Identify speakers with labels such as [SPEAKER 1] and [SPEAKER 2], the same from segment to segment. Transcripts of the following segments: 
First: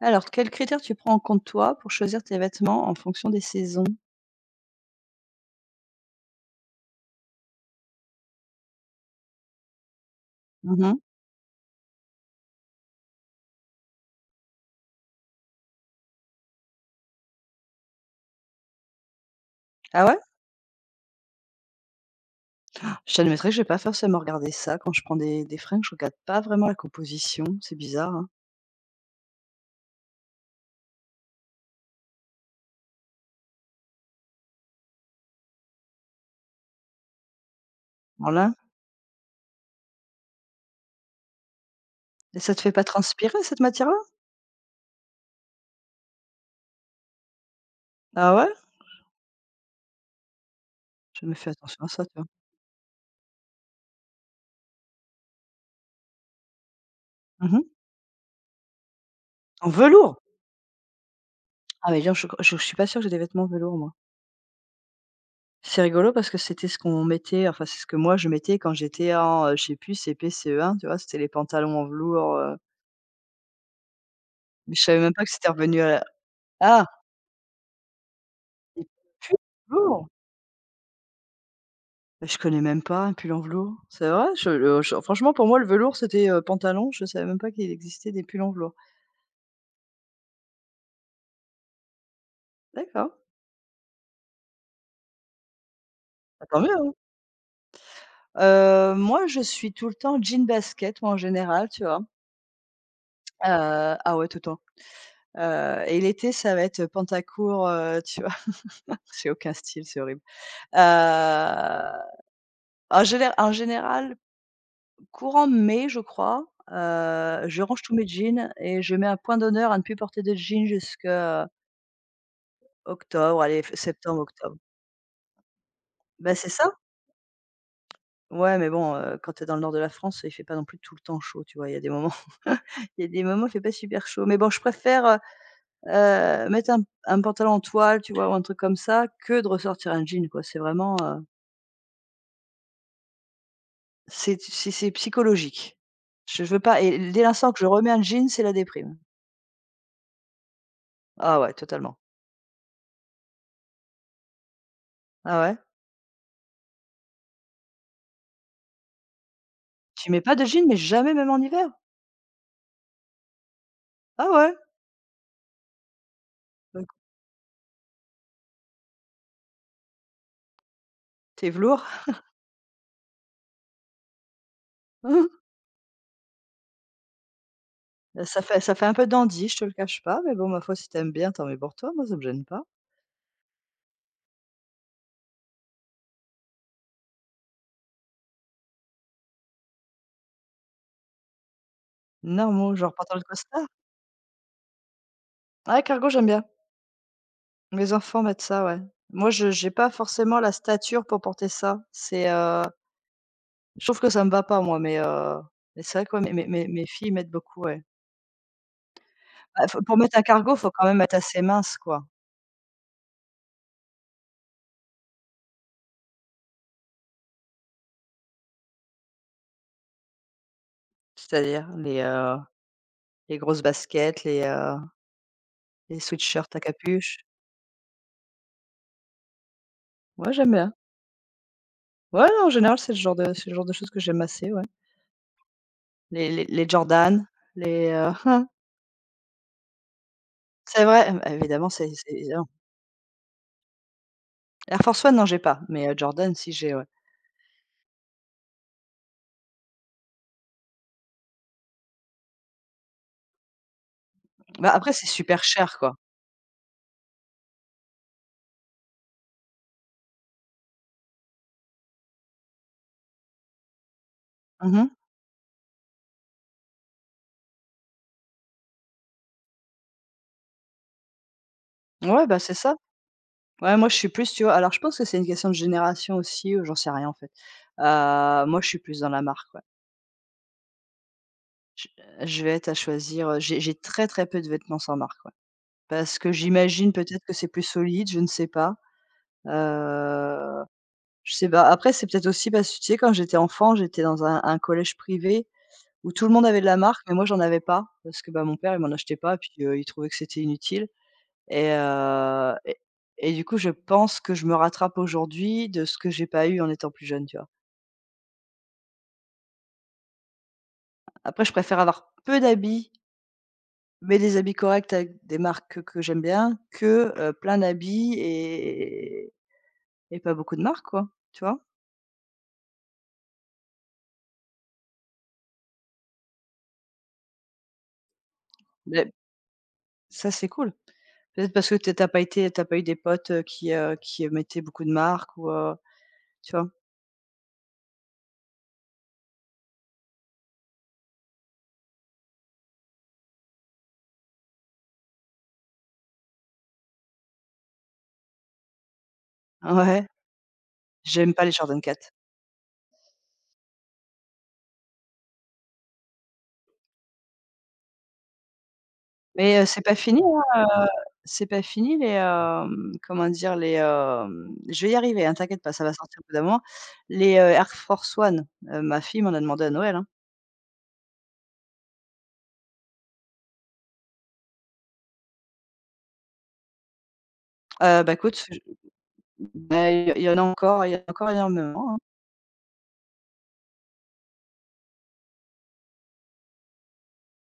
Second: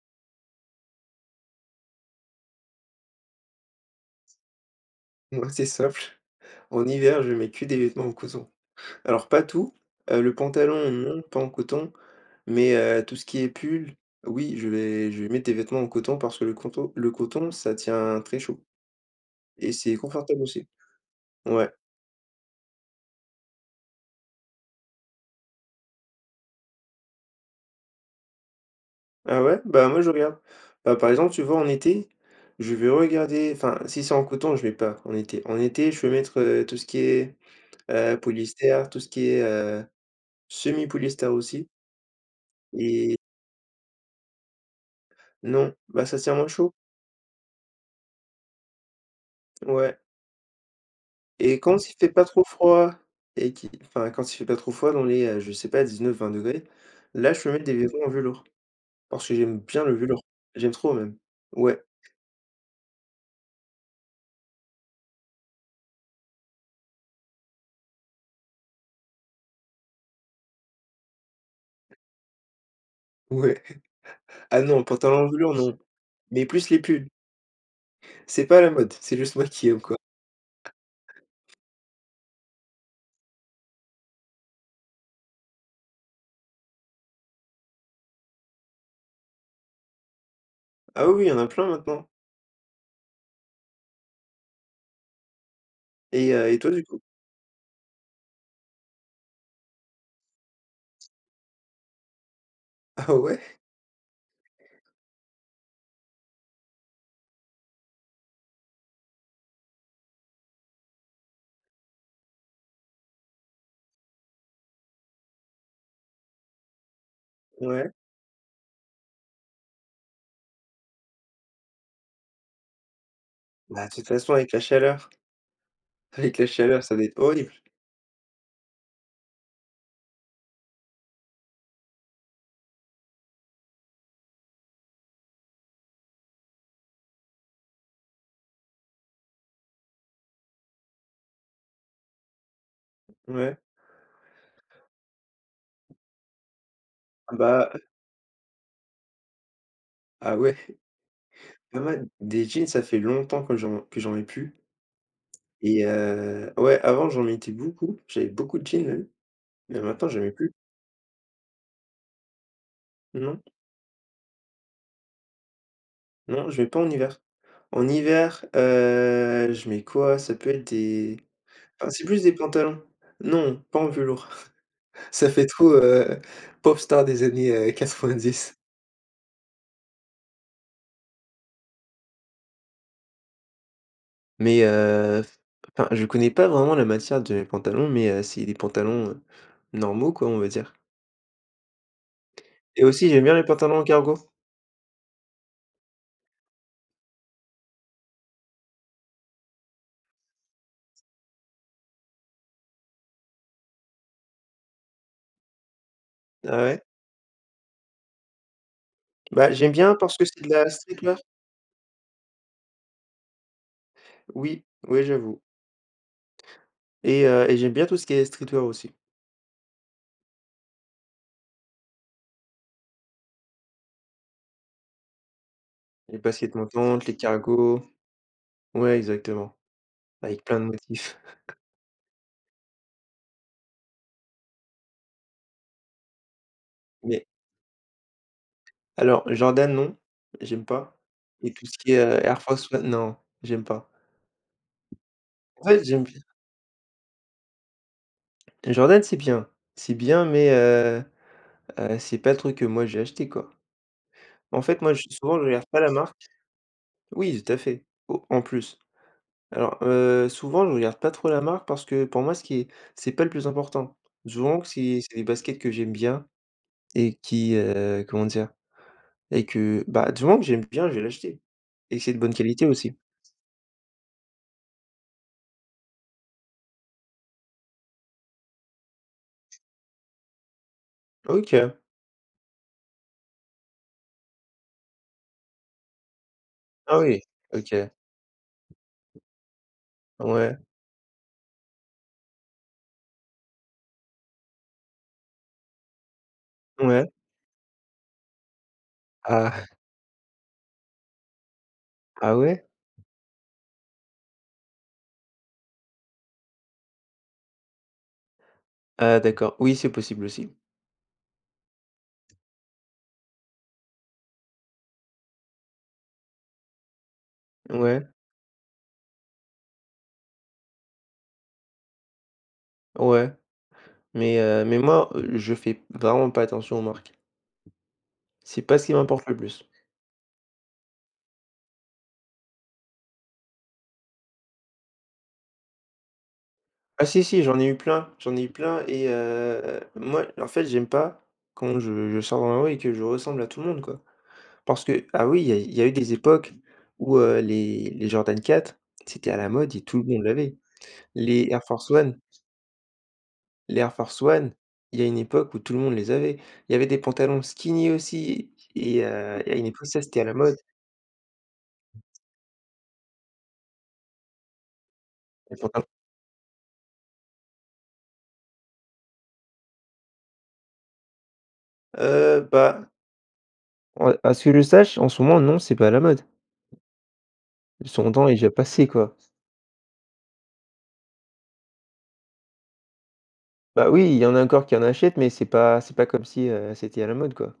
[SPEAKER 1] Alors, quels critères tu prends en compte, toi, pour choisir tes vêtements en fonction des saisons?
[SPEAKER 2] Moi, c'est simple. En hiver, je mets que des vêtements en coton. Alors, pas tout, le
[SPEAKER 1] Mmh
[SPEAKER 2] pantalon,
[SPEAKER 1] mh.
[SPEAKER 2] non, pas en coton, mais tout ce qui est pull, oui, je vais mettre des vêtements en coton parce que le coton, ça tient très chaud et c'est
[SPEAKER 1] Ah ouais?
[SPEAKER 2] confortable aussi. Ouais.
[SPEAKER 1] Je t'admettrai que j'ai pas forcément regardé ça quand je prends des fringues, je regarde pas vraiment la composition, c'est bizarre, hein.
[SPEAKER 2] Ah ouais? Bah, moi, je regarde. Bah, par exemple, tu vois, en été, je vais regarder enfin, si c'est en coton, je mets pas en été. En été, je vais mettre, tout ce qui est,
[SPEAKER 1] Voilà,
[SPEAKER 2] polyester, tout ce qui est, semi-polyester aussi
[SPEAKER 1] et ça te fait pas
[SPEAKER 2] et
[SPEAKER 1] transpirer cette matière-là?
[SPEAKER 2] non, bah, ça tient moins chaud.
[SPEAKER 1] Ah ouais?
[SPEAKER 2] Ouais.
[SPEAKER 1] Je me fais
[SPEAKER 2] Et
[SPEAKER 1] attention à
[SPEAKER 2] quand il
[SPEAKER 1] ça,
[SPEAKER 2] fait
[SPEAKER 1] tu
[SPEAKER 2] pas
[SPEAKER 1] vois?
[SPEAKER 2] trop froid quand il fait pas trop froid dans les, je sais pas 19, 20 degrés, là, je peux
[SPEAKER 1] Mmh.
[SPEAKER 2] mettre des vêtements en velours parce que j'aime
[SPEAKER 1] En
[SPEAKER 2] bien le
[SPEAKER 1] velours?
[SPEAKER 2] velours. J'aime trop même. Ouais,
[SPEAKER 1] Ah mais non, donc, je suis pas sûre que j'ai des vêtements velours, moi. C'est rigolo parce que c'était ce qu'on mettait, enfin, c'est ce que moi je mettais quand j'étais en, je sais plus, CP, CE1, tu vois? C'était les pantalons en velours,
[SPEAKER 2] ouais. Ah
[SPEAKER 1] mais je
[SPEAKER 2] non,
[SPEAKER 1] savais même
[SPEAKER 2] pantalon
[SPEAKER 1] pas
[SPEAKER 2] en
[SPEAKER 1] que c'était
[SPEAKER 2] velours, non,
[SPEAKER 1] revenu à la
[SPEAKER 2] mais plus les
[SPEAKER 1] ah!
[SPEAKER 2] pulls. C'est pas la
[SPEAKER 1] Les
[SPEAKER 2] mode, c'est
[SPEAKER 1] pulls
[SPEAKER 2] juste moi qui
[SPEAKER 1] en
[SPEAKER 2] aime, quoi.
[SPEAKER 1] velours? Bah, je connais même pas un pull en velours. C'est vrai? Je franchement, pour moi, le velours, c'était, pantalon. Je savais même pas qu'il existait des pulls en velours.
[SPEAKER 2] Ah oui, oui, il y en a plein maintenant
[SPEAKER 1] D'accord.
[SPEAKER 2] et
[SPEAKER 1] Bah,
[SPEAKER 2] heu et
[SPEAKER 1] tant mieux,
[SPEAKER 2] toi, du
[SPEAKER 1] hein.
[SPEAKER 2] coup?
[SPEAKER 1] Moi, je suis tout le temps jean basket, moi, en général, tu vois?
[SPEAKER 2] Ah ouais?
[SPEAKER 1] Ah ouais, tout le temps. Et l'été, ça va être, pantacourt, tu vois? J'ai aucun style, c'est horrible. Heu, en général, courant mai, je crois, je range
[SPEAKER 2] Ouais.
[SPEAKER 1] tous mes jeans et je mets un point d'honneur à ne plus porter de jeans jusqu'à octobre, allez, f
[SPEAKER 2] Bah, de toute façon, avec
[SPEAKER 1] septembre-octobre.
[SPEAKER 2] la chaleur
[SPEAKER 1] Bah,
[SPEAKER 2] avec la
[SPEAKER 1] c'est ça.
[SPEAKER 2] chaleur, ça doit être horrible.
[SPEAKER 1] Ouais, mais bon, quand tu es dans le nord de la France, il fait pas non plus tout le temps chaud, tu vois? Il y a des moments il y a des moments où il fait pas super chaud. Mais bon, je préfère, mettre un pantalon en toile, tu vois? Ou un truc comme ça, que de ressortir un jean, quoi. C'est vraiment,
[SPEAKER 2] Ouais.
[SPEAKER 1] c'est psychologique. Je veux pas et dès
[SPEAKER 2] Ah
[SPEAKER 1] l'instant que je
[SPEAKER 2] bah
[SPEAKER 1] remets un jean, c'est la déprime.
[SPEAKER 2] ah ouais.
[SPEAKER 1] Ah ouais,
[SPEAKER 2] Ah
[SPEAKER 1] totalement.
[SPEAKER 2] ouais, des jeans, ça fait longtemps que j'en mets plus.
[SPEAKER 1] Ah ouais?
[SPEAKER 2] Et ouais, avant j'en mettais beaucoup, j'avais beaucoup de jeans même, mais maintenant
[SPEAKER 1] Tu mets
[SPEAKER 2] j'en mets
[SPEAKER 1] pas de
[SPEAKER 2] plus.
[SPEAKER 1] jean, mais jamais, même en hiver?
[SPEAKER 2] Non,
[SPEAKER 1] Ah ouais?
[SPEAKER 2] non, je mets
[SPEAKER 1] Bah,
[SPEAKER 2] pas
[SPEAKER 1] écoute,
[SPEAKER 2] en hiver. En hiver, je mets quoi? Ça peut être des
[SPEAKER 1] tu
[SPEAKER 2] enfin,
[SPEAKER 1] velours.
[SPEAKER 2] c'est plus des pantalons. Non, pas en velours. Ça fait trop, pop star des années, quatre
[SPEAKER 1] Ça
[SPEAKER 2] dix.
[SPEAKER 1] fait ça fait un peu dandy, je te le cache pas, mais bon, ma foi, si t'aimes bien, tant mieux pour toi. Moi, ça me gêne pas.
[SPEAKER 2] Mais enfin, je connais pas vraiment la matière de mes pantalons, mais c'est des pantalons, normaux quoi, on va dire.
[SPEAKER 1] Normaux,
[SPEAKER 2] Et
[SPEAKER 1] genre
[SPEAKER 2] aussi
[SPEAKER 1] pantalon de
[SPEAKER 2] j'aime bien les
[SPEAKER 1] costard?
[SPEAKER 2] pantalons en cargo.
[SPEAKER 1] Ouais, cargo, j'aime bien. Mes enfants mettent ça, ouais. Moi, je j'ai pas forcément la stature pour porter ça. C'est, je trouve que ça me va pas moi, mais c'est vrai que, ouais, mes mes
[SPEAKER 2] Ah
[SPEAKER 1] mes
[SPEAKER 2] ouais?
[SPEAKER 1] mes filles mettent beaucoup, ouais.
[SPEAKER 2] Bah,
[SPEAKER 1] Bah,
[SPEAKER 2] j'aime
[SPEAKER 1] faut
[SPEAKER 2] bien
[SPEAKER 1] pour mettre
[SPEAKER 2] parce
[SPEAKER 1] un
[SPEAKER 2] que c'est de
[SPEAKER 1] cargo,
[SPEAKER 2] la
[SPEAKER 1] faut quand même être
[SPEAKER 2] streetwear.
[SPEAKER 1] assez mince, quoi.
[SPEAKER 2] Oui, oui, j'avoue. Et j'aime bien tout ce qui est streetwear aussi.
[SPEAKER 1] C'est-à-dire les grosses baskets, les
[SPEAKER 2] Les
[SPEAKER 1] sweatshirts
[SPEAKER 2] baskets
[SPEAKER 1] à
[SPEAKER 2] montantes, les
[SPEAKER 1] capuche.
[SPEAKER 2] cargos. Ouais, exactement,
[SPEAKER 1] Ouais,
[SPEAKER 2] avec
[SPEAKER 1] j'aime
[SPEAKER 2] plein de
[SPEAKER 1] bien.
[SPEAKER 2] motifs.
[SPEAKER 1] Ouais, non, en général, c'est le genre de choses que j'aime assez, ouais. Les Jordan,
[SPEAKER 2] Mais
[SPEAKER 1] les, heu
[SPEAKER 2] alors Jordan, non, j'aime
[SPEAKER 1] c'est
[SPEAKER 2] pas
[SPEAKER 1] vrai,
[SPEAKER 2] et tout
[SPEAKER 1] évidemment,
[SPEAKER 2] ce
[SPEAKER 1] c'est
[SPEAKER 2] qui est,
[SPEAKER 1] c'est
[SPEAKER 2] Air Force One, non, j'aime pas.
[SPEAKER 1] Air Force One, non, j'ai pas,
[SPEAKER 2] En fait,
[SPEAKER 1] mais
[SPEAKER 2] j'aime bien
[SPEAKER 1] Jordan, si, j'ai, ouais.
[SPEAKER 2] Jordan, c'est bien. C'est bien, mais c'est pas le truc que moi j'ai acheté, quoi. En
[SPEAKER 1] Bah,
[SPEAKER 2] fait,
[SPEAKER 1] après,
[SPEAKER 2] moi, je
[SPEAKER 1] c'est
[SPEAKER 2] souvent,
[SPEAKER 1] super
[SPEAKER 2] je regarde
[SPEAKER 1] cher,
[SPEAKER 2] pas la
[SPEAKER 1] quoi.
[SPEAKER 2] marque. Oui, tout à fait, au en plus. Alors, souvent, je regarde pas trop la marque parce que pour moi, ce qui est c'est pas le plus important. Souvent,
[SPEAKER 1] Mmh.
[SPEAKER 2] c'est des baskets que j'aime bien. Et qui, comment dire? Et que, bah, du moment que j'aime bien, je vais l'acheter et que c'est de
[SPEAKER 1] Ouais,
[SPEAKER 2] bonne
[SPEAKER 1] bah, c'est
[SPEAKER 2] qualité
[SPEAKER 1] ça.
[SPEAKER 2] aussi.
[SPEAKER 1] Ouais, moi, je suis plus, tu vois? Alors, je pense que c'est une question de génération aussi, ou j'en sais rien, en fait. Moi, je suis plus dans la marque, ouais.
[SPEAKER 2] OK.
[SPEAKER 1] Je je vais être à choisir, j'ai très, très peu de vêtements sans marque, ouais. Parce que j'imagine
[SPEAKER 2] Ah oui,
[SPEAKER 1] peut-être que c'est plus
[SPEAKER 2] OK.
[SPEAKER 1] solide, je ne sais pas.
[SPEAKER 2] Ouais,
[SPEAKER 1] Heu, je sais pas. Après, c'est peut-être aussi parce que, tu sais, quand j'étais enfant, j'étais dans un collège privé où tout le monde avait de la marque,
[SPEAKER 2] ouais.
[SPEAKER 1] mais moi, j'en avais pas parce que, bah, mon père, il m'en achetait pas, puis,
[SPEAKER 2] Ah,
[SPEAKER 1] il trouvait que c'était inutile. Et
[SPEAKER 2] ah
[SPEAKER 1] heu
[SPEAKER 2] ouais?
[SPEAKER 1] et et du coup, je pense que je me rattrape aujourd'hui de ce que j'ai pas eu en étant plus jeune, tu vois?
[SPEAKER 2] Ah d'accord. Oui, c'est possible aussi.
[SPEAKER 1] Après, je préfère avoir peu d'habits, mais des habits corrects avec des marques que j'aime bien que, plein
[SPEAKER 2] Ouais,
[SPEAKER 1] d'habits et pas beaucoup de marques, quoi, tu vois?
[SPEAKER 2] ouais. Mais moi, je fais vraiment pas attention aux marques. C'est pas ce qui
[SPEAKER 1] Mais
[SPEAKER 2] m'importe le plus.
[SPEAKER 1] ça, c'est cool. Peut-être parce que tu es pas été t'as pas eu des potes, qui, mettaient beaucoup de marques ou, tu vois?
[SPEAKER 2] Ah si, si, j'en ai eu plein, j'en ai eu plein et moi, en fait, j'aime pas quand je sors dans la rue et que je ressemble à tout le monde, quoi. Parce que ah oui, il y a eu des époques où, les Jordan 4 c'était à la mode et tout le
[SPEAKER 1] Ouais,
[SPEAKER 2] monde l'avait.
[SPEAKER 1] j'aime pas
[SPEAKER 2] Les
[SPEAKER 1] les
[SPEAKER 2] Air
[SPEAKER 1] Jordan
[SPEAKER 2] Force
[SPEAKER 1] 4.
[SPEAKER 2] One les Air Force One il y a une époque où tout le monde les avait. Il y avait des pantalons skinny aussi et à
[SPEAKER 1] Mais
[SPEAKER 2] une
[SPEAKER 1] c'est
[SPEAKER 2] époque,
[SPEAKER 1] pas
[SPEAKER 2] ça, c'était
[SPEAKER 1] fini,
[SPEAKER 2] à la mode,
[SPEAKER 1] hein, heu, c'est pas fini les, comment dire? Les, hem je vais y arriver, hein,
[SPEAKER 2] les
[SPEAKER 1] t'inquiète pas, ça
[SPEAKER 2] pantalons
[SPEAKER 1] va sortir au bout d'un moment. Les, Air Force One, ma fille m'en a demandé à Noël, hein.
[SPEAKER 2] bah, en à ce que je sache, en ce moment, non, c'est pas à la mode.
[SPEAKER 1] Bah,
[SPEAKER 2] Son temps est
[SPEAKER 1] écoute,
[SPEAKER 2] déjà
[SPEAKER 1] je
[SPEAKER 2] passé, quoi.
[SPEAKER 1] bah, il y en a encore il y en a encore énormément, hein.
[SPEAKER 2] Bah oui, il y en a encore qui en achètent, mais c'est pas comme si, c'était à la mode, quoi.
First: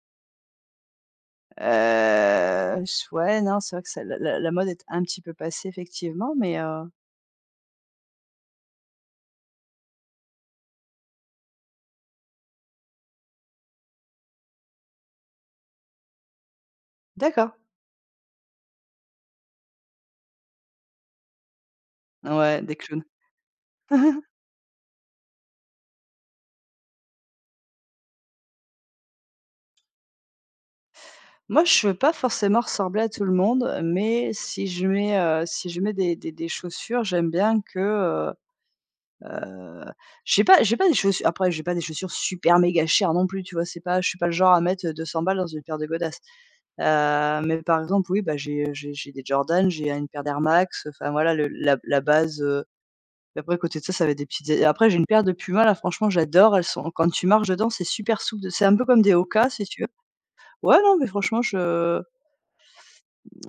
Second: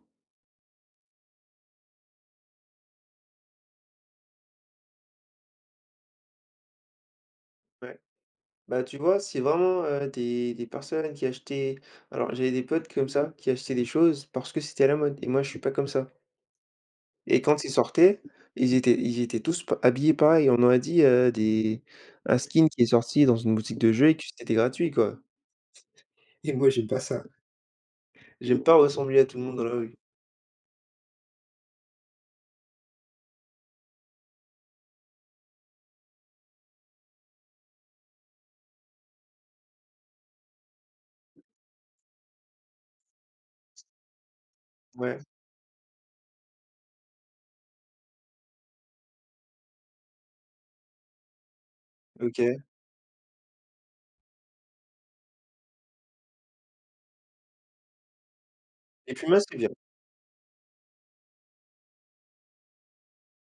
[SPEAKER 1] Ch ouais, non, c'est vrai que ça la la la mode est un petit peu passée effectivement, mais
[SPEAKER 2] Bah, tu vois, c'est vraiment, des personnes qui achetaient alors j'avais des potes comme ça, qui achetaient des choses parce que c'était à la mode et moi je suis pas comme ça et
[SPEAKER 1] d'accord.
[SPEAKER 2] quand ils sortaient, ils étaient tous p habillés pareil. On aurait dit, des un
[SPEAKER 1] Ouais,
[SPEAKER 2] skin
[SPEAKER 1] des
[SPEAKER 2] qui est
[SPEAKER 1] clowns.
[SPEAKER 2] sorti dans une boutique de jeux et que c'était gratuit, quoi et moi j'aime pas ça. J'aime pas ressembler à tout le monde dans la rue.
[SPEAKER 1] Moi, je veux pas forcément ressembler à tout le monde, mais si je mets des chaussures, j'aime bien que, Heu, j'ai pas des chaussures après j'ai pas des chaussures super méga chères non plus, tu vois? C'est pas je suis pas le genre à mettre, deux
[SPEAKER 2] Ouais,
[SPEAKER 1] cents balles dans une paire de godasses. Mais par exemple, oui, bah, j'ai des Jordan, j'ai une paire d'Air Max, enfin voilà le la la base,
[SPEAKER 2] OK
[SPEAKER 1] et après à côté de ça, ça va être des petites é après j'ai une paire de Puma là, franchement j'adore, elles sont quand tu marches dedans, c'est super souple, c'est un peu comme des
[SPEAKER 2] et puis moi
[SPEAKER 1] Hoka
[SPEAKER 2] c'est
[SPEAKER 1] si
[SPEAKER 2] bien,
[SPEAKER 1] tu veux. Ouais, non mais franchement je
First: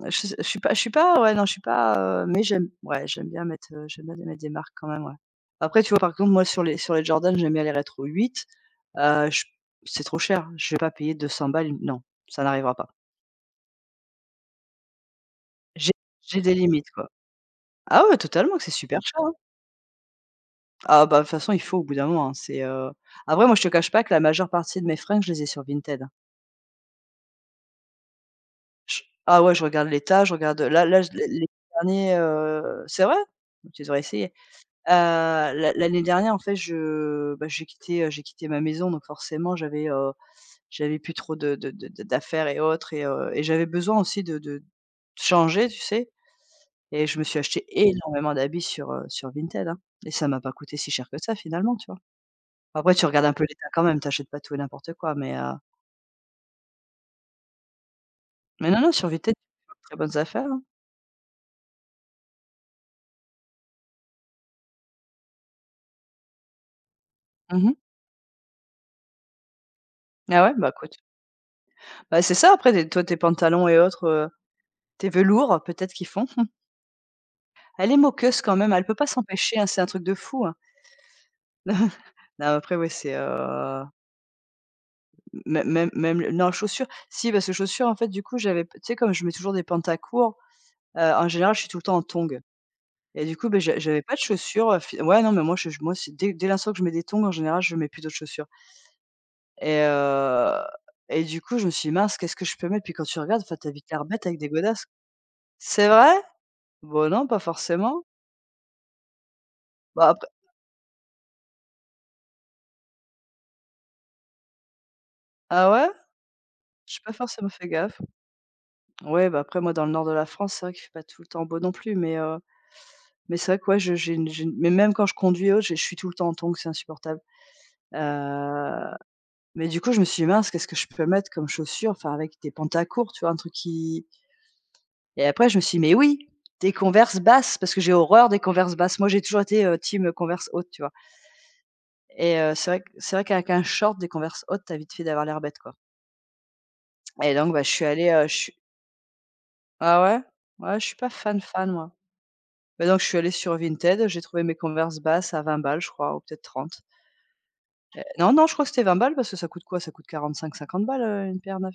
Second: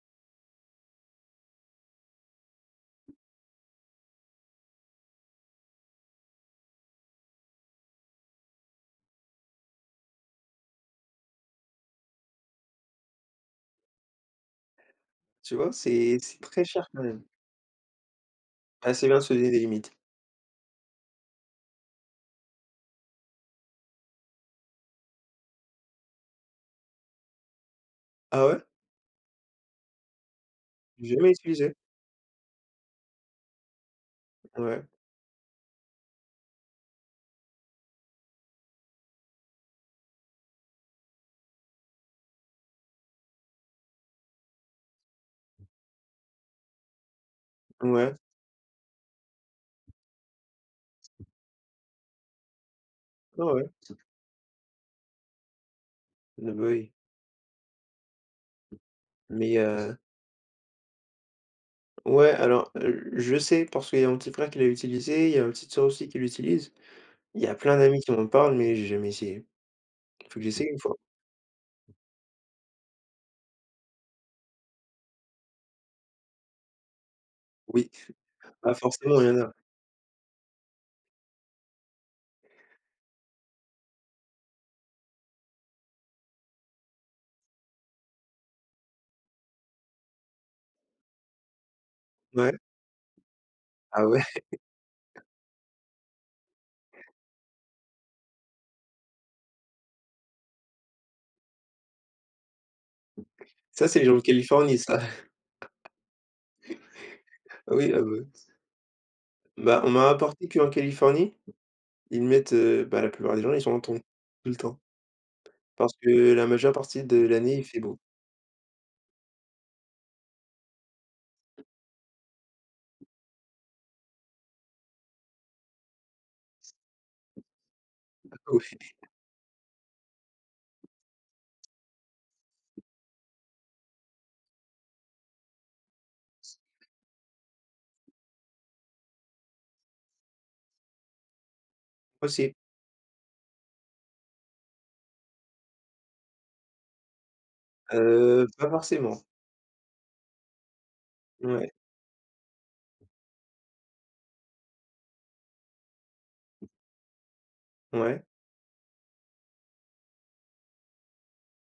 [SPEAKER 1] je je suis pas je suis pas ouais, non, je suis pas, mais j'aime, ouais, j'aime bien mettre des marques quand même, ouais. Après, tu vois, par exemple, moi, sur les Jordan, j'aime bien les rétro 8, je c'est trop cher. Je vais pas payer 200 balles, non, ça n'arrivera pas.
[SPEAKER 2] tu vois?
[SPEAKER 1] J'ai
[SPEAKER 2] C'est
[SPEAKER 1] j'ai des
[SPEAKER 2] très cher
[SPEAKER 1] limites,
[SPEAKER 2] quand
[SPEAKER 1] quoi.
[SPEAKER 2] même.
[SPEAKER 1] Ah ouais, totalement, que c'est
[SPEAKER 2] Ah,
[SPEAKER 1] super
[SPEAKER 2] c'est bien
[SPEAKER 1] cher,
[SPEAKER 2] de
[SPEAKER 1] hein.
[SPEAKER 2] se donner des limites.
[SPEAKER 1] Ah bah, de toute façon, il faut au bout d'un moment, hein, après moi, je te cache pas que la majeure partie de mes fringues, je les ai sur Vinted, hein.
[SPEAKER 2] Ah ouais?
[SPEAKER 1] Je Ah ouais, je regarde l'état, je regarde, là, je
[SPEAKER 2] J'ai
[SPEAKER 1] les
[SPEAKER 2] jamais
[SPEAKER 1] les
[SPEAKER 2] utilisé.
[SPEAKER 1] derniers, c'est vrai? Bon, tu devrais essayer.
[SPEAKER 2] Ouais,
[SPEAKER 1] L'année dernière, en fait, je bah, j'ai quitté ma maison, donc forcément j'avais plus trop de d'affaires et autres et j'avais besoin aussi de changer, tu sais? Et je me suis acheté
[SPEAKER 2] ouais, ouais,
[SPEAKER 1] énormément d'habits sur Vinted, hein, et ça m'a pas coûté si cher que ça finalement, tu vois? Après tu regardes un peu l'état
[SPEAKER 2] ouais.
[SPEAKER 1] quand même, t'achètes pas tout et n'importe quoi,
[SPEAKER 2] Ah bah oui
[SPEAKER 1] mais non, non, sur Vinted,
[SPEAKER 2] mais
[SPEAKER 1] tu trouves de très bonnes affaires, hein.
[SPEAKER 2] ouais, alors, je sais parce qu'il y a mon petit frère qui l'a utilisé, il y a ma petite sœur aussi qui l'utilise. Il y a
[SPEAKER 1] Mmh.
[SPEAKER 2] plein d'amis qui m'en parlent, mais j'ai jamais essayé. Il faut que
[SPEAKER 1] Ah ouais?
[SPEAKER 2] j'essaye
[SPEAKER 1] Bah,
[SPEAKER 2] une
[SPEAKER 1] écoute.
[SPEAKER 2] fois.
[SPEAKER 1] Bah, c'est ça après des toi tes pantalons et autres, tes velours peut-être qu'ils font.
[SPEAKER 2] Oui.
[SPEAKER 1] Elle est moqueuse quand même,
[SPEAKER 2] Ah
[SPEAKER 1] elle peut pas
[SPEAKER 2] forcément, il y en a.
[SPEAKER 1] s'empêcher, hein, c'est un truc de fou, hein. Non, après ouais, c'est, mê même même le non, chaussures, si parce que chaussures, en fait, du coup, j'avais tu sais, comme je mets toujours des pantacours, en général, je suis tout le temps en tongs
[SPEAKER 2] Ouais.
[SPEAKER 1] et du coup, beh, j'avais
[SPEAKER 2] Ah
[SPEAKER 1] pas de
[SPEAKER 2] ouais,
[SPEAKER 1] chaussures, fi ouais, non, mais moi, moi, c'est dès l'instant que je mets des tongs, en général, je mets plus d'autres chaussures et heu et du coup, je me suis dit: «Mince, qu'est-ce que je peux mettre?» puis quand tu regardes, enfin, t'as vite
[SPEAKER 2] ça c'est
[SPEAKER 1] l'air
[SPEAKER 2] les gens de
[SPEAKER 1] bête avec des
[SPEAKER 2] Californie
[SPEAKER 1] godasses.
[SPEAKER 2] ça.
[SPEAKER 1] C'est vrai? Bon, non, pas
[SPEAKER 2] Oui, ah
[SPEAKER 1] forcément.
[SPEAKER 2] ouais. Bah, on
[SPEAKER 1] Bon
[SPEAKER 2] m'a
[SPEAKER 1] après
[SPEAKER 2] apporté qu'en Californie, ils mettent, bah, la plupart des gens, ils sont en tongs, tout le temps.
[SPEAKER 1] Ah ouais?
[SPEAKER 2] Parce que la majeure
[SPEAKER 1] J'ai
[SPEAKER 2] partie
[SPEAKER 1] pas
[SPEAKER 2] de
[SPEAKER 1] forcément
[SPEAKER 2] l'année, il
[SPEAKER 1] fait
[SPEAKER 2] fait beau.
[SPEAKER 1] gaffe. Ouais, bah, après moi dans le nord de la France, c'est vrai qu'il fait pas tout le temps beau non plus, mais c'est vrai que, ouais, je j'ai une mais même quand je conduis et autres, j'ai je suis tout le temps en tongs, c'est insupportable. Heu,
[SPEAKER 2] Oui,
[SPEAKER 1] mais du coup, je me suis dit: «Mince, qu'est-ce que je peux mettre comme chaussures?» enfin avec des pantacourts, tu vois? Un truc qui et après je me suis dit: «Mais oui, des Converse basses!» parce que j'ai horreur des Converse basses. Moi, j'ai toujours été, team, Converse haute, tu vois? Et
[SPEAKER 2] aussi.
[SPEAKER 1] c'est vrai qu'avec un short, des Converse hautes, t'as vite fait d'avoir l'air bête, quoi. Et donc bah, je suis allée, je suis
[SPEAKER 2] Pas forcément.
[SPEAKER 1] ah ouais? Ouais, je suis pas fan fan,
[SPEAKER 2] Ouais,
[SPEAKER 1] moi. Bah, donc je suis allée sur Vinted, j'ai trouvé mes Converse basses à 20 balles, je crois, ou peut-être 30. Et
[SPEAKER 2] ouais.
[SPEAKER 1] non, non, je crois que c'était 20 balles parce que ça coûte quoi? Ça coûte 45-50 balles, une paire neuve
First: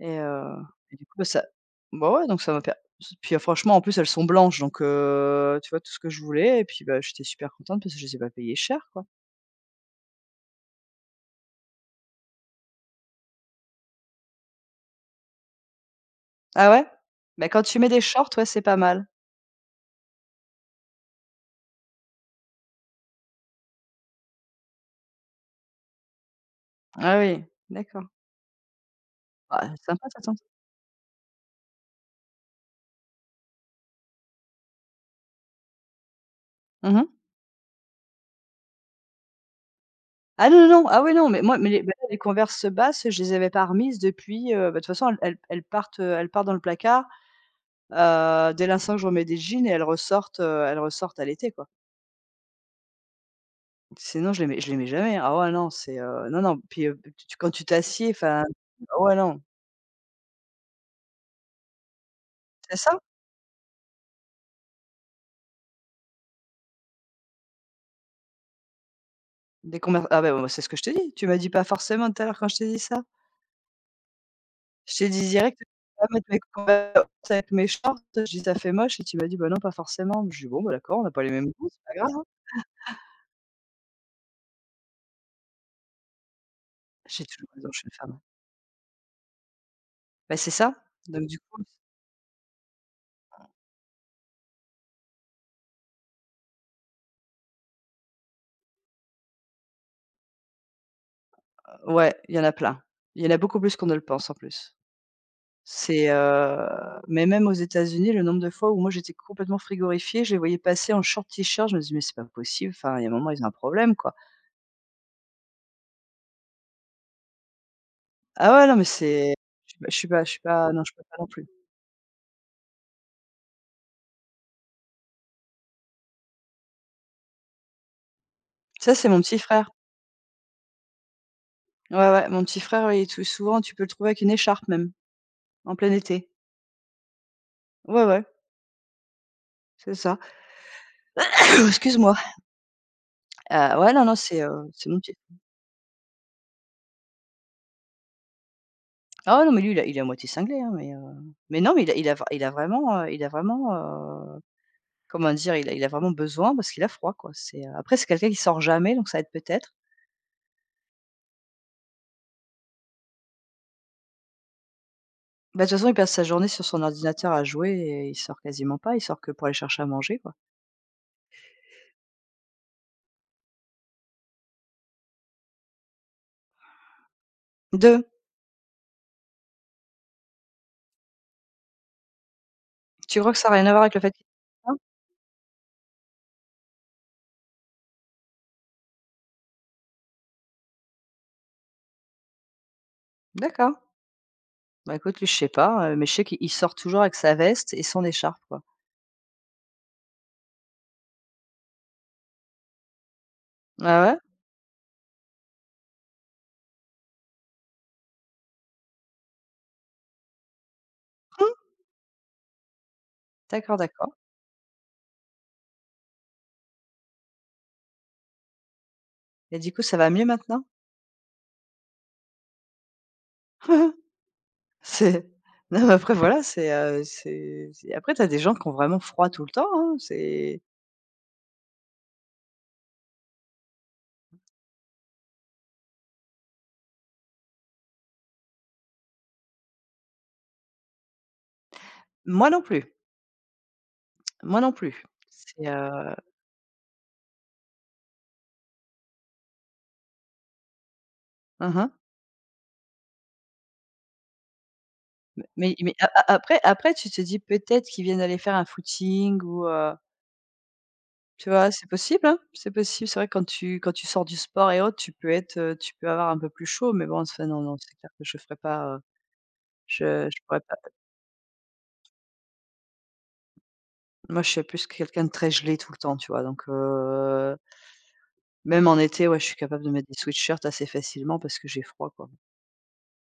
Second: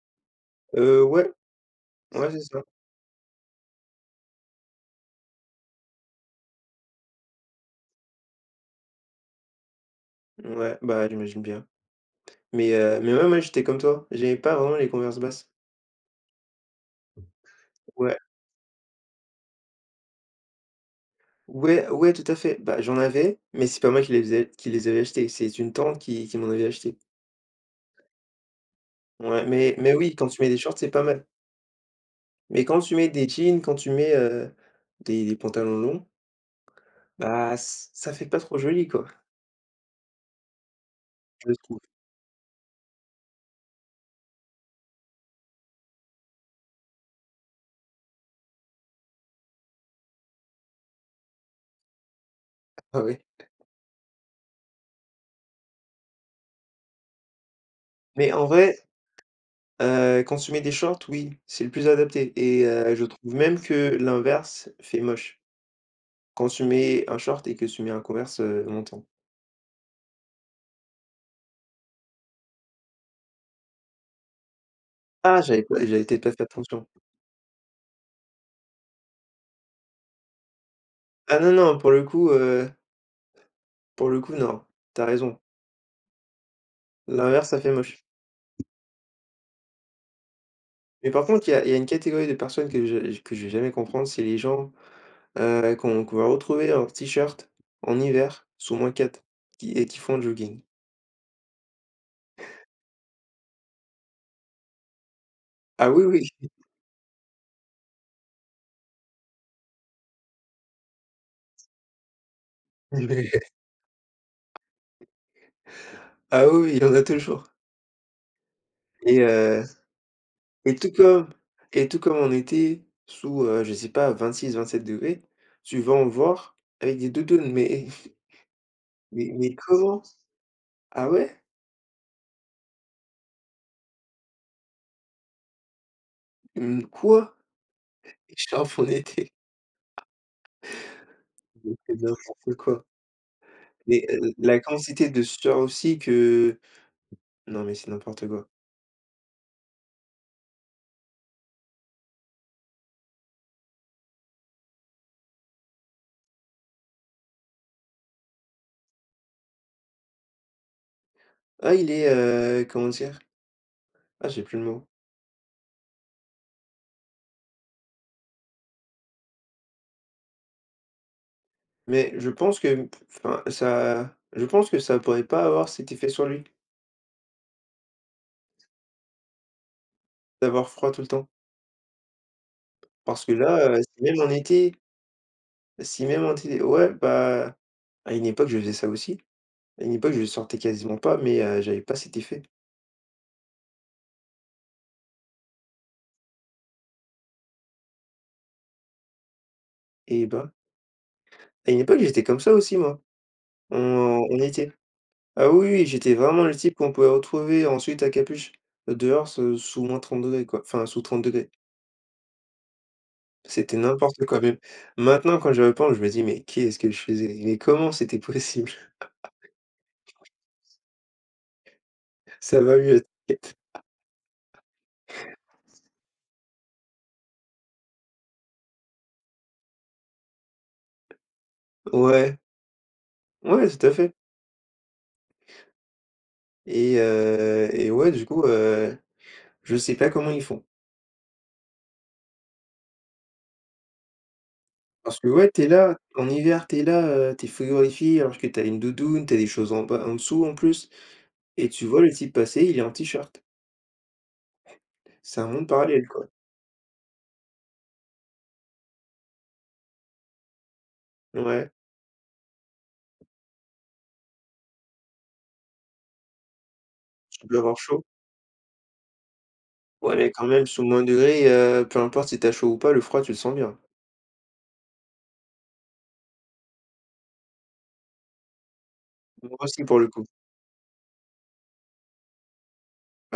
[SPEAKER 1] et heu et du coup, bah,
[SPEAKER 2] Ouais,
[SPEAKER 1] ouais,
[SPEAKER 2] ouais, c'est
[SPEAKER 1] donc ça m'a
[SPEAKER 2] ça.
[SPEAKER 1] per puis, franchement, en plus, elles sont blanches donc tu vois, tout ce que je voulais et puis, bah, j'étais super contente parce que je les ai pas payées cher, quoi.
[SPEAKER 2] Ouais, bah, j'imagine bien. Mais ouais, moi, j'étais comme toi, j'aimais pas vraiment les Converse basses.
[SPEAKER 1] Ah ouais? Bah, quand tu mets des
[SPEAKER 2] Ouais,
[SPEAKER 1] shorts, ouais, c'est pas mal.
[SPEAKER 2] ouais, ouais, tout à fait. Bah, j'en avais, mais c'est pas moi qui les avais achetées, c'est une tante qui m'en avait acheté.
[SPEAKER 1] Ah oui, d'accord.
[SPEAKER 2] Ouais,
[SPEAKER 1] Ah,
[SPEAKER 2] mais
[SPEAKER 1] sympa
[SPEAKER 2] oui,
[SPEAKER 1] ta
[SPEAKER 2] quand
[SPEAKER 1] tante.
[SPEAKER 2] tu mets des shorts, c'est pas mal. Mais quand tu mets des jeans, quand tu mets, des pantalons longs,
[SPEAKER 1] Mmh.
[SPEAKER 2] bah, ç ça fait pas trop joli, quoi,
[SPEAKER 1] Ah non, non, non, ah oui, non, mais
[SPEAKER 2] je
[SPEAKER 1] moi mais
[SPEAKER 2] trouve.
[SPEAKER 1] les bah, les Converse basses, je les avais pas remises depuis, bah, de toute façon elles partent, elles partent dans le placard, dès l'instant que je remets des jeans et elles ressortent à l'été, quoi.
[SPEAKER 2] Ah ouais.
[SPEAKER 1] Sinon je les mets jamais, hein. Ah ouais, non, c'est, non, non, puis, tu tu quand tu t'assieds,
[SPEAKER 2] Mais
[SPEAKER 1] enfin,
[SPEAKER 2] en vrai,
[SPEAKER 1] ah ouais, non.
[SPEAKER 2] quand tu mets des shorts, oui, c'est le plus adapté et
[SPEAKER 1] C'est ça?
[SPEAKER 2] je trouve même que l'inverse fait moche. Quand tu mets un short et que tu mets un Converse, montant.
[SPEAKER 1] Des Converse, ah ben ouais, c'est ce que je t'ai dit. Tu m'as dit pas forcément tout à l'heure quand je t'ai dit ça. Je t'ai dit direct: «Je
[SPEAKER 2] J'avais
[SPEAKER 1] vais pas
[SPEAKER 2] peut-être
[SPEAKER 1] mettre
[SPEAKER 2] pas
[SPEAKER 1] mes
[SPEAKER 2] fait attention.
[SPEAKER 1] Converse avec mes shorts», je dis: «Ça fait moche» et tu m'as dit: «Bah non, pas forcément». Je dis: «Bon, bah d'accord, on n'a pas les
[SPEAKER 2] Ah
[SPEAKER 1] mêmes
[SPEAKER 2] non,
[SPEAKER 1] goûts,
[SPEAKER 2] non,
[SPEAKER 1] c'est pas grave, hein».
[SPEAKER 2] pour le coup, non, tu as raison.
[SPEAKER 1] J'ai toujours
[SPEAKER 2] L'inverse, ça
[SPEAKER 1] raison,
[SPEAKER 2] fait
[SPEAKER 1] je suis une
[SPEAKER 2] moche.
[SPEAKER 1] femme. Bah, c'est ça.
[SPEAKER 2] Mais
[SPEAKER 1] Donc
[SPEAKER 2] par
[SPEAKER 1] du
[SPEAKER 2] contre,
[SPEAKER 1] coup,
[SPEAKER 2] il y a une catégorie de personnes que je vais jamais comprendre, c'est les gens, qu'on va retrouver en t-shirt en hiver sous -4 qui font du jogging.
[SPEAKER 1] ouais, il y en a plein. Il y en a beaucoup plus qu'on ne le pense en plus.
[SPEAKER 2] Ah oui,
[SPEAKER 1] C'est,
[SPEAKER 2] oui.
[SPEAKER 1] heu mais même aux États-Unis, le nombre de fois où moi j'étais complètement frigorifiée, je les voyais passer en short t-shirt, je me dis: «Mais c'est pas possible, enfin il y a un moment ils ont un problème quoi».
[SPEAKER 2] Ah oui, oui, il y en a toujours
[SPEAKER 1] Ah ouais, non mais
[SPEAKER 2] et
[SPEAKER 1] c'est
[SPEAKER 2] heu
[SPEAKER 1] je suis pas je suis pas je suis pas
[SPEAKER 2] et
[SPEAKER 1] non je
[SPEAKER 2] tout
[SPEAKER 1] peux pas non
[SPEAKER 2] comme
[SPEAKER 1] plus.
[SPEAKER 2] et tout comme en été sous, je sais pas 26, 27 degrés tu vas en voir avec des doudounes
[SPEAKER 1] Ça c'est mon petit
[SPEAKER 2] mais
[SPEAKER 1] frère.
[SPEAKER 2] comment? Ah ouais?
[SPEAKER 1] Ouais, ouais, mon petit frère, il est tout souvent tu peux le trouver avec une écharpe même, en plein été.
[SPEAKER 2] Mmh, quoi?
[SPEAKER 1] Ouais, ouais,
[SPEAKER 2] Écharpe en été,
[SPEAKER 1] c'est ça.
[SPEAKER 2] mais
[SPEAKER 1] Excuse
[SPEAKER 2] c'est
[SPEAKER 1] moi.
[SPEAKER 2] n'importe quoi.
[SPEAKER 1] Ouais, non,
[SPEAKER 2] Mais,
[SPEAKER 1] non,
[SPEAKER 2] la
[SPEAKER 1] c'est mon
[SPEAKER 2] quantité
[SPEAKER 1] petit
[SPEAKER 2] de sueur aussi que non, mais c'est n'importe quoi.
[SPEAKER 1] Ah ouais, non, mais lui, il est à moitié cinglé, hein, mais non, mais il a vr il a vraiment, heu, comment dire? Il a vraiment besoin parce qu'il a froid, quoi. C'est, après, c'est quelqu'un qui sort jamais, donc ça aide peut-être.
[SPEAKER 2] Ah, il est, comment dire? Ah, j'ai plus le mot.
[SPEAKER 1] Bah, de toute façon, il passe sa journée sur son ordinateur à jouer et il sort quasiment pas. Il sort que pour aller chercher à manger, quoi.
[SPEAKER 2] Mais je pense que enfin, ça je pense que ça pourrait pas avoir cet effet sur lui,
[SPEAKER 1] 2,
[SPEAKER 2] d'avoir froid tout le temps.
[SPEAKER 1] tu
[SPEAKER 2] Parce
[SPEAKER 1] crois
[SPEAKER 2] que
[SPEAKER 1] que ça a rien
[SPEAKER 2] là,
[SPEAKER 1] à voir avec le
[SPEAKER 2] si
[SPEAKER 1] fait
[SPEAKER 2] même
[SPEAKER 1] qu'il,
[SPEAKER 2] en été
[SPEAKER 1] hein?
[SPEAKER 2] si même en été ouais, bah, à une époque, je faisais ça aussi. À une époque, je sortais quasiment pas, mais, j'avais pas cet effet.
[SPEAKER 1] D'accord. Bah, écoute, lui, je sais pas, mais je sais qu'il il sort toujours avec sa veste et son écharpe, quoi.
[SPEAKER 2] Et bah, à une époque, j'étais comme ça aussi moi, en
[SPEAKER 1] Ah ouais?
[SPEAKER 2] en été. Ah oui, oui, j'étais vraiment le type qu'on pouvait retrouver ensuite à capuche, dehors sous sous -30°, quoi, enfin sous 30 degrés.
[SPEAKER 1] Mmh. D'accord,
[SPEAKER 2] C'était
[SPEAKER 1] d'accord,
[SPEAKER 2] n'importe quoi même. Maintenant, quand je repense, je me dis: «Mais qu'est-ce que je faisais? Mais comment c'était possible?»
[SPEAKER 1] et du coup, ça va mieux maintenant?
[SPEAKER 2] Ça va mieux, t'inquiète.
[SPEAKER 1] C'est non mais après voilà, c'est, c'est après tu as des gens qui ont vraiment froid tout le temps, hein, c'est
[SPEAKER 2] Ouais, ouais, tout à fait et ouais, du coup, je sais pas comment ils font.
[SPEAKER 1] moi non plus, moi non plus.
[SPEAKER 2] Parce que ouais,
[SPEAKER 1] C'est,
[SPEAKER 2] t'es là,
[SPEAKER 1] heu
[SPEAKER 2] en hiver, t'es là, tu frigorifié alors que t'as une doudoune, t'as des choses en bas en dessous en plus et
[SPEAKER 1] mmh
[SPEAKER 2] tu
[SPEAKER 1] mh,
[SPEAKER 2] vois le type passer, il est en t-shirt. C'est un monde
[SPEAKER 1] mais a
[SPEAKER 2] parallèle, quoi.
[SPEAKER 1] a après après tu te dis peut-être qu'ils viennent aller faire un footing ou, tu vois?
[SPEAKER 2] Ouais,
[SPEAKER 1] C'est possible, hein, c'est possible. C'est vrai quand tu sors du sport et autres, tu peux être, tu peux avoir un peu plus chaud, mais bon, ça
[SPEAKER 2] tu dois
[SPEAKER 1] non, non,
[SPEAKER 2] avoir
[SPEAKER 1] c'est
[SPEAKER 2] chaud.
[SPEAKER 1] clair que je ferais pas,
[SPEAKER 2] Ouais,
[SPEAKER 1] je
[SPEAKER 2] mais
[SPEAKER 1] je
[SPEAKER 2] quand
[SPEAKER 1] pourrais
[SPEAKER 2] même,
[SPEAKER 1] pas.
[SPEAKER 2] sous moins degrés, peu importe si tu as chaud ou pas, le froid, tu le sens bien.
[SPEAKER 1] Moi, je suis plus quelqu'un de très gelé tout le temps, tu vois? Donc, heu. Même en été, ouais, je suis
[SPEAKER 2] Moi
[SPEAKER 1] capable
[SPEAKER 2] aussi,
[SPEAKER 1] de
[SPEAKER 2] pour
[SPEAKER 1] mettre
[SPEAKER 2] le
[SPEAKER 1] des
[SPEAKER 2] coup.
[SPEAKER 1] sweat-shirts assez facilement parce que j'ai froid, quoi.